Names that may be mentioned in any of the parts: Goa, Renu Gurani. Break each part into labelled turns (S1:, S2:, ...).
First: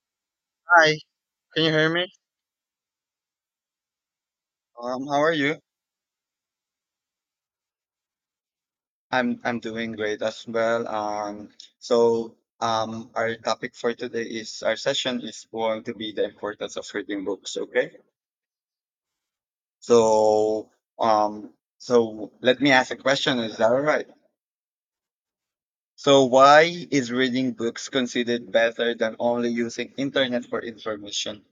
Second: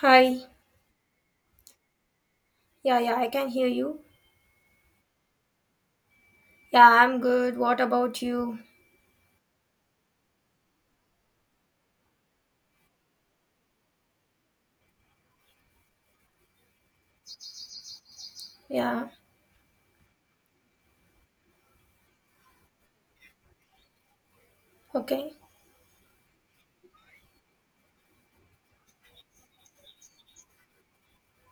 S1: Hi.
S2: Hi, can you hear me?
S1: Yeah, yeah, I can hear you.
S2: How are you?
S1: Yeah, I'm good. What about you?
S2: I'm doing great as well. Our topic for today is our session is going to be the importance of reading books. Okay.
S1: Yeah,
S2: So um, so let me ask a question. Is that all right?
S1: okay.
S2: So why is reading books considered better than only using internet for information?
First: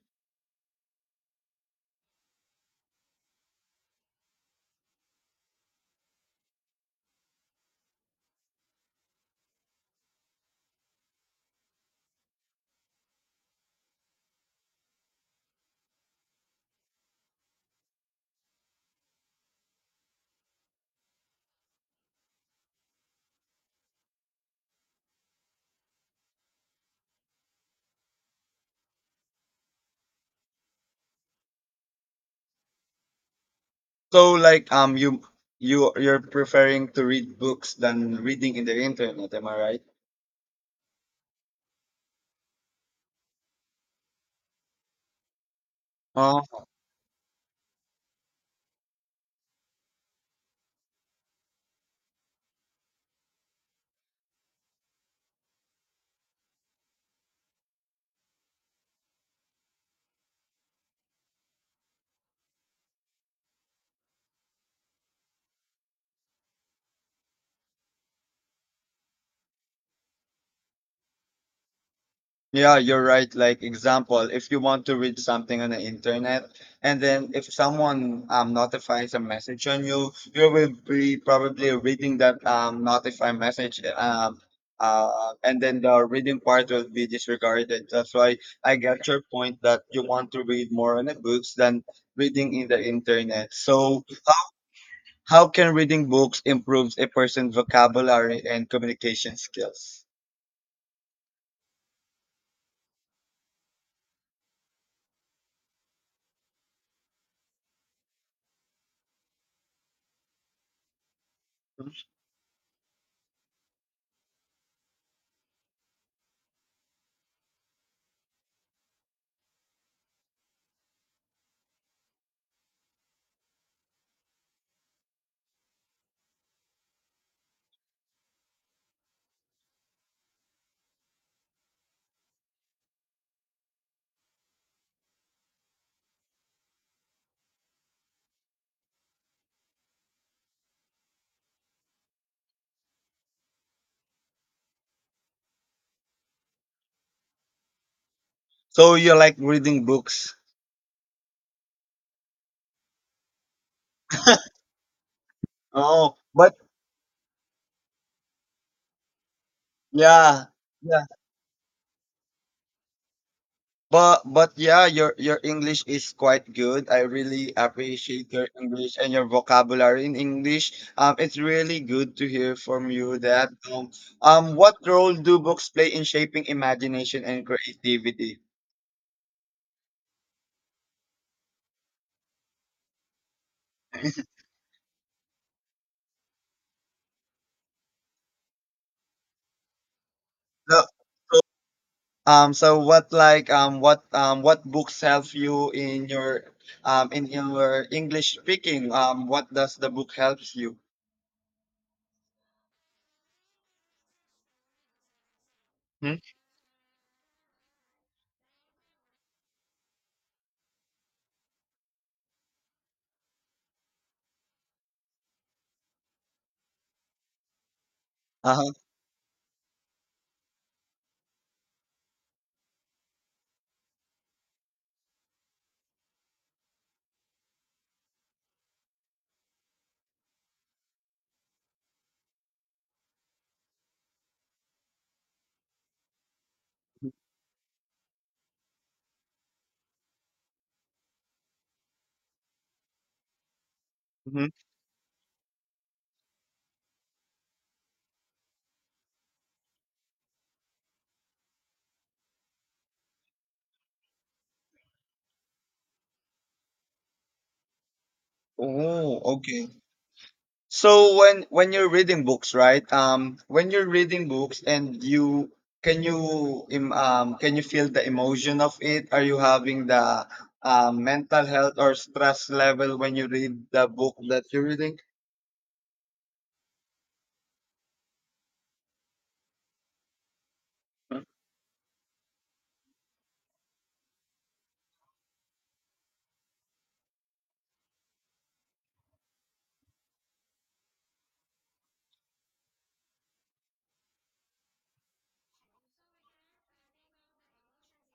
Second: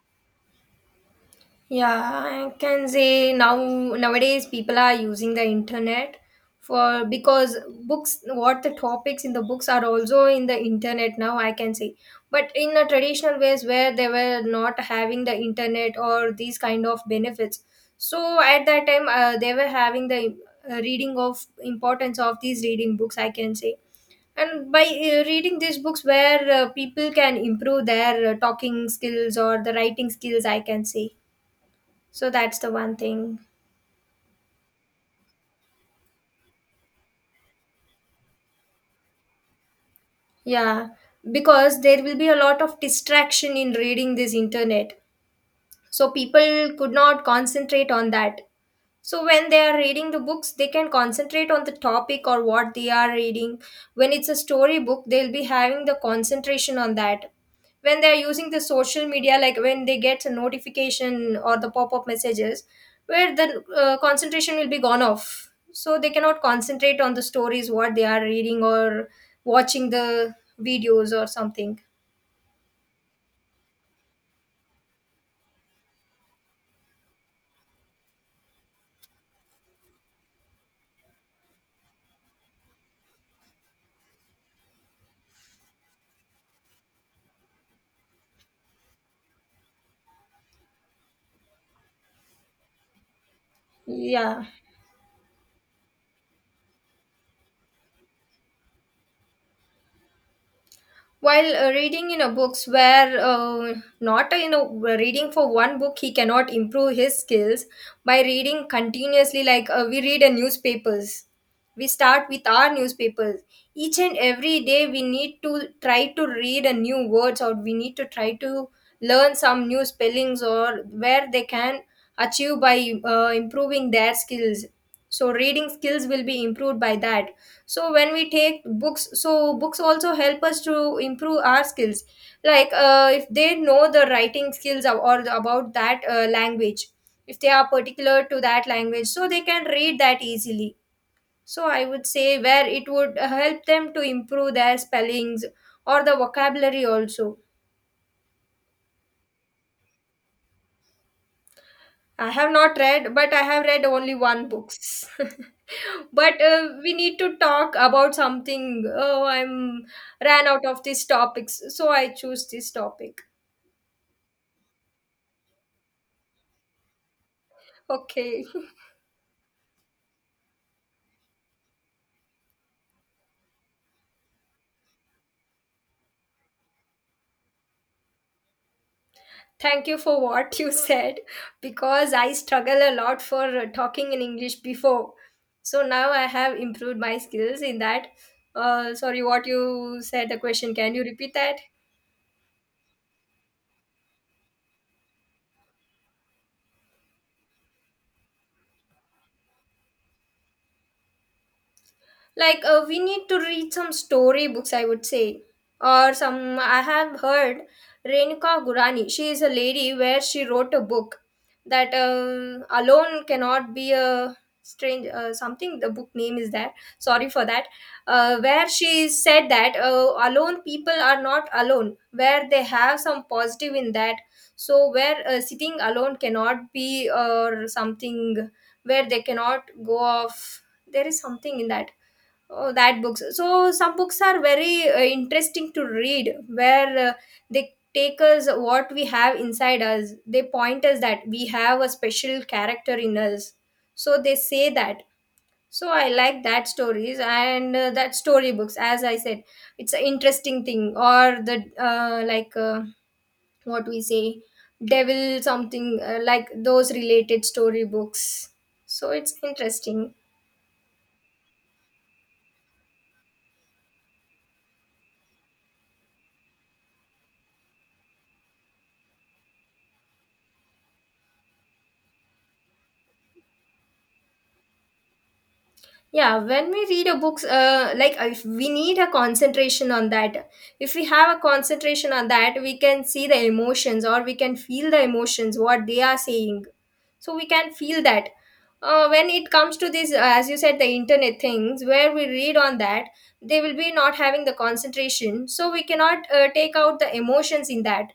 S1: Yeah, I can say now nowadays people are using the internet for because books, what the topics in the books are also in the internet now, I can say. But in the traditional ways where they were not having the internet or these kind of benefits. So at that time they were having the reading of importance of these reading books, I can say. And by reading these books, where people can improve their talking skills or the writing skills, I can say. So that's the one thing.
S2: So like you're preferring to read books than reading in the internet. Am I right?
S1: Yeah, because there will be a lot of distraction in reading this internet. So
S2: Uh,
S1: people could not concentrate on that. So when they are reading the books, they can concentrate on the topic or what they are reading. When it's a story book, they'll be having the concentration on that. When they're using the social media, like when they get a notification or the pop up messages, where the concentration will be gone off. So they cannot concentrate on the stories, what they are reading or watching the videos or something.
S2: Yeah, you're right. Like example, if you want to read something on the internet, and then if someone notifies a message on you, you will be probably reading that notify message. And then the reading part will be disregarded. That's why I get your point that you want to read more on the books than reading in the internet. So
S1: Yeah.
S2: how can reading books improves a person's vocabulary and communication skills?
S1: While reading in a books where not you know reading for one book he cannot improve his skills by reading continuously. Like we read a newspapers, we start with our newspapers, each and every day we need to try to read a new words or we need to try to learn some new spellings or where they can achieve by improving their skills. So reading skills will be improved by that. So when we take books, so books also help us to improve our skills, like if they know the writing skills or about that language. If they are particular to that language, so they can read that easily. So I would say where it would help them to improve their spellings or the vocabulary also.
S2: So you like reading books?
S1: I have not read, but I have read only one books.
S2: Oh,
S1: But
S2: but
S1: we need to talk about something. Oh, I'm
S2: yeah,
S1: ran out of
S2: yeah.
S1: these topics, so I choose this topic.
S2: But yeah, your English is quite good. I really appreciate
S1: Okay.
S2: your English and your vocabulary in English. It's really good to hear from you that. What role do books play in shaping imagination and creativity?
S1: Thank you for what you said, because I struggle a lot for talking in English before. So now I have improved my skills in that. Sorry, what you said the question,
S2: So,
S1: can you repeat that?
S2: so, what like what books help you in your English speaking? What does the book helps you?
S1: Like we need to read some story books, I would say. Or
S2: Hmm?
S1: some I have heard, Renuka Gurani, she is a lady where she wrote a book that alone cannot be a strange something. The book name is that, sorry for that. Where
S2: Uh-huh.
S1: she said that alone people are not alone, where they have some positive in that. So where sitting alone cannot be or something, where they cannot go off, there is something in that. Oh, that books. So some books are very interesting to read, where they take us what we have inside us. They point us that we have a special character in us. So they
S2: Hmm.
S1: say that. So I like that stories and that story books. As I said, it's an interesting thing. Or the what we say, devil something, like those related story books. So
S2: Oh,
S1: it's
S2: okay.
S1: interesting.
S2: So when you're reading books, right? When you're reading books and you, can you feel the emotion of it? Are you having the mental health or stress level when you read the book that you're reading?
S1: Yeah, when we read a books, if we need a concentration on that, if we have a concentration on that, we can see the emotions or we can feel the emotions what they are saying. So we can feel that. When it comes to this as you said the internet things where we read on that, they will be not having the concentration, so we cannot take out the emotions in that.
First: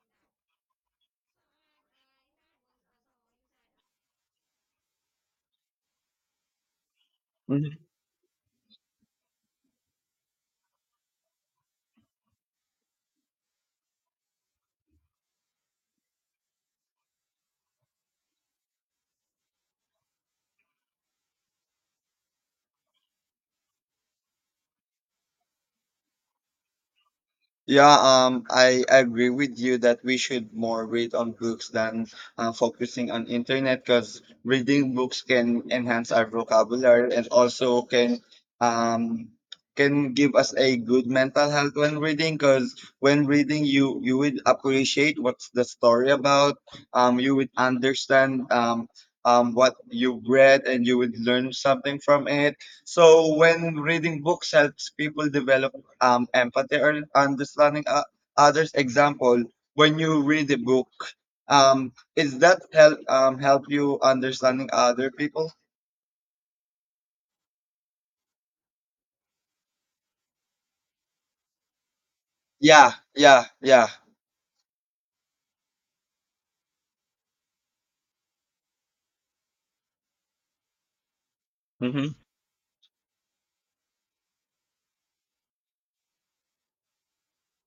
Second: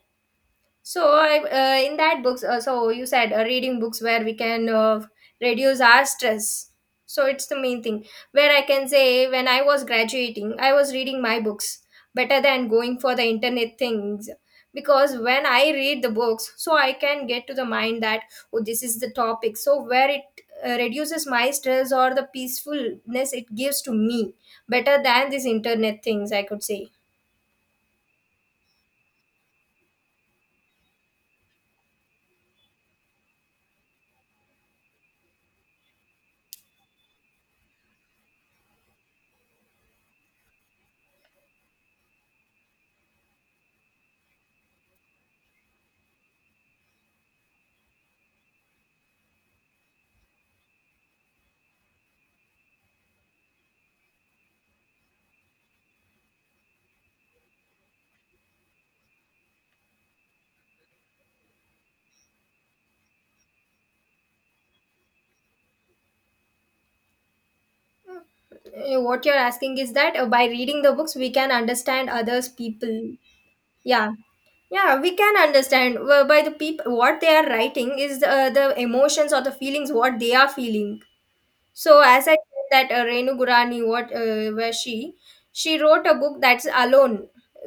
S1: So, I in that books, so you said reading books where we can reduce our stress. So it's the main thing. Where I can say, when I was graduating, I was reading my books better than going for the internet things, because when I read the books, so I can get to the mind that, oh, this is the topic. So where it reduces my stress or the peacefulness it gives to me, better than this internet things, I could say.
S2: Yeah, I agree with you that we should more read on books than focusing on internet because reading books can enhance our vocabulary and also um can give us a good mental health when reading, because when reading you would appreciate what's the story about. You would understand what you read and you would learn something from it. So when reading books helps people develop empathy or understanding others. Example, when you read a book, is that help help you understanding other people?
S1: Eh, what you're asking is that by reading the books we can understand others
S2: Yeah,
S1: people?
S2: yeah, yeah.
S1: Yeah, yeah, we can understand by the people, what they are writing is the emotions or the feelings what they are feeling. So
S2: Mm-hmm.
S1: as I said, that Renu Gurani, what where she wrote a book that's alone.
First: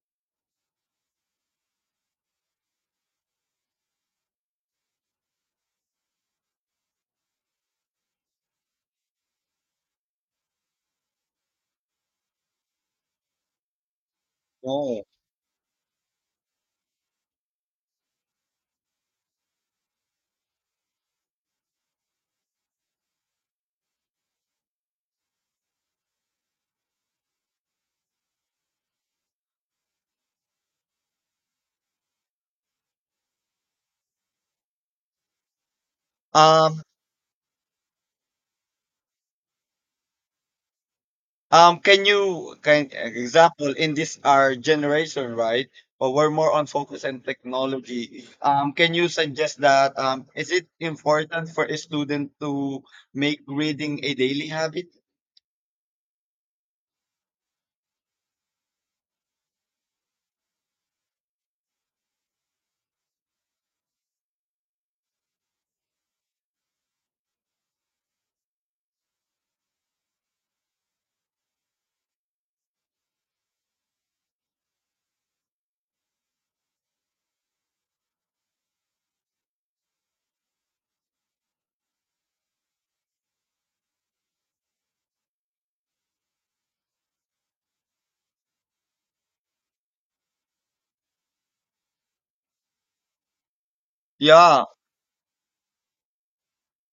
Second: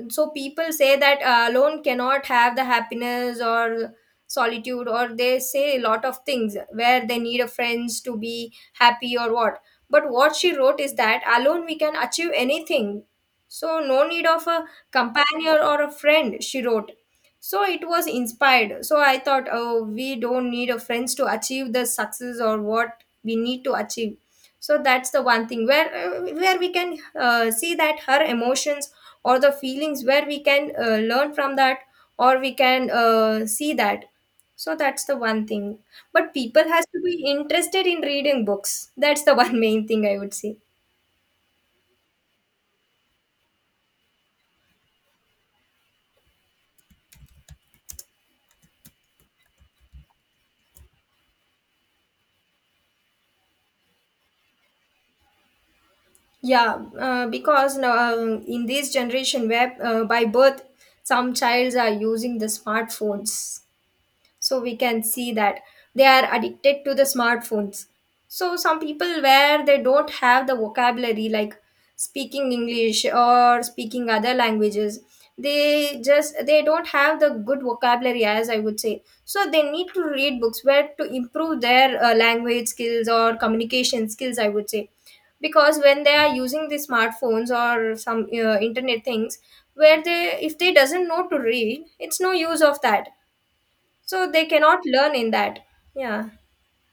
S1: So people say that alone cannot have the happiness or solitude, or they say a lot of things where they need a friends to be happy or what. But what she wrote is that alone we can achieve anything. So no need of a
S2: Oh.
S1: companion or a friend, she wrote. So it was inspired. So I thought, oh, we don't need a friends to achieve the success or what we need to achieve. So that's the one thing, where we can see that her emotions or the feelings, where we can learn from that, or we can see that. So that's the one thing, but people
S2: Um,
S1: has to be interested in reading books. That's the one main thing, I would say.
S2: can you can example in this our generation, right? But we're more on focus and technology. Can you suggest that is it important for a student to make reading a daily habit?
S1: Yeah, because now in this generation where by birth some childs are using the smartphones. So we can see that they are addicted to the smartphones. So some people where they don't have the vocabulary, like speaking English or speaking other languages, they don't have the good vocabulary, as I would say. So they need to read books where to improve their language skills or communication skills, I would say. Because when they are using the smartphones or some internet things, where they, if they doesn't know to read, it's no use of that. So they
S2: Yeah,
S1: cannot learn in that. Yeah.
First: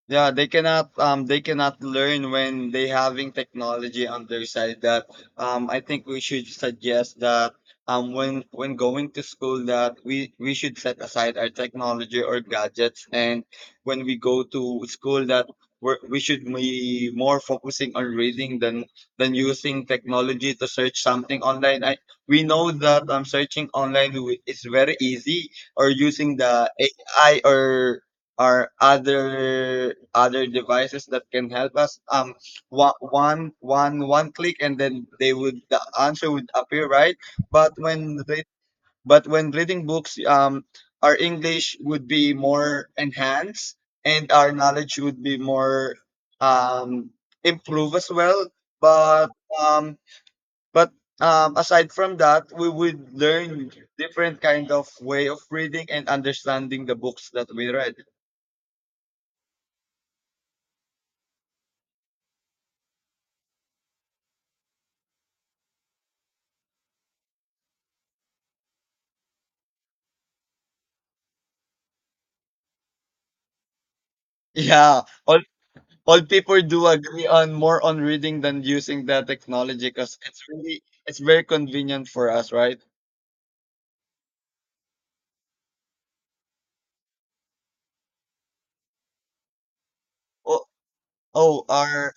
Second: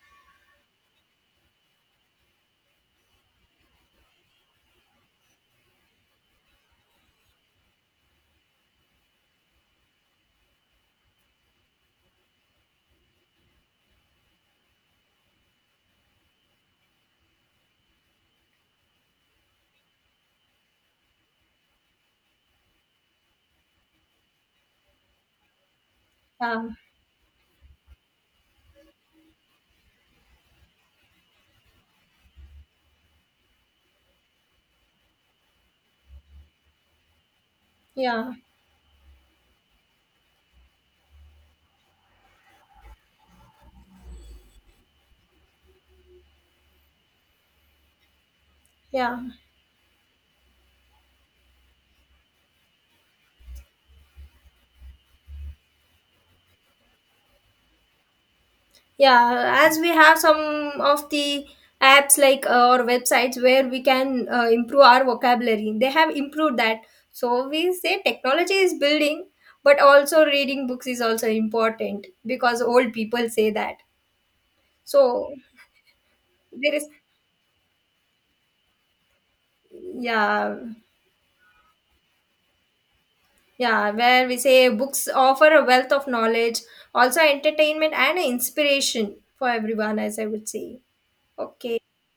S2: yeah, they cannot learn when they having technology on their side that I think we should suggest that when going to school that we should set aside our technology or gadgets, and when we go to school that we should be more focusing on reading than using technology to search something online. I we know that searching online is very easy, or using the
S1: Yeah,
S2: AI or other devices that can help us. One click and then they would the answer would appear, right? But
S1: yeah,
S2: but when reading books our english would be more enhanced and our knowledge would be more um improve as well.
S1: yeah,
S2: But um but aside from that we would learn different kind of way of reading and understanding the books that we read.
S1: yeah, as we have some of the apps, like or websites where we can improve our vocabulary, they have improved that. So we say technology is building, but also reading books is also important, because old people say that.
S2: Yeah,
S1: So
S2: all people
S1: there
S2: do
S1: is,
S2: agree on more on reading than using that technology because it's
S1: yeah,
S2: really it's very convenient for us, right?
S1: yeah, where we say books offer a wealth of knowledge, also entertainment and inspiration for everyone, as I would
S2: Oh,
S1: say.
S2: oh,
S1: Okay,
S2: our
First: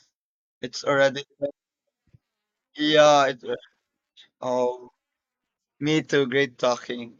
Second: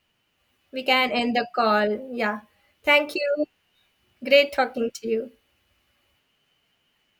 S1: we
S2: it's
S1: can
S2: already
S1: end the call. Yeah. Thank
S2: yeah. It,
S1: you. Great talking
S2: oh,
S1: to you.
S2: me too. Great talking.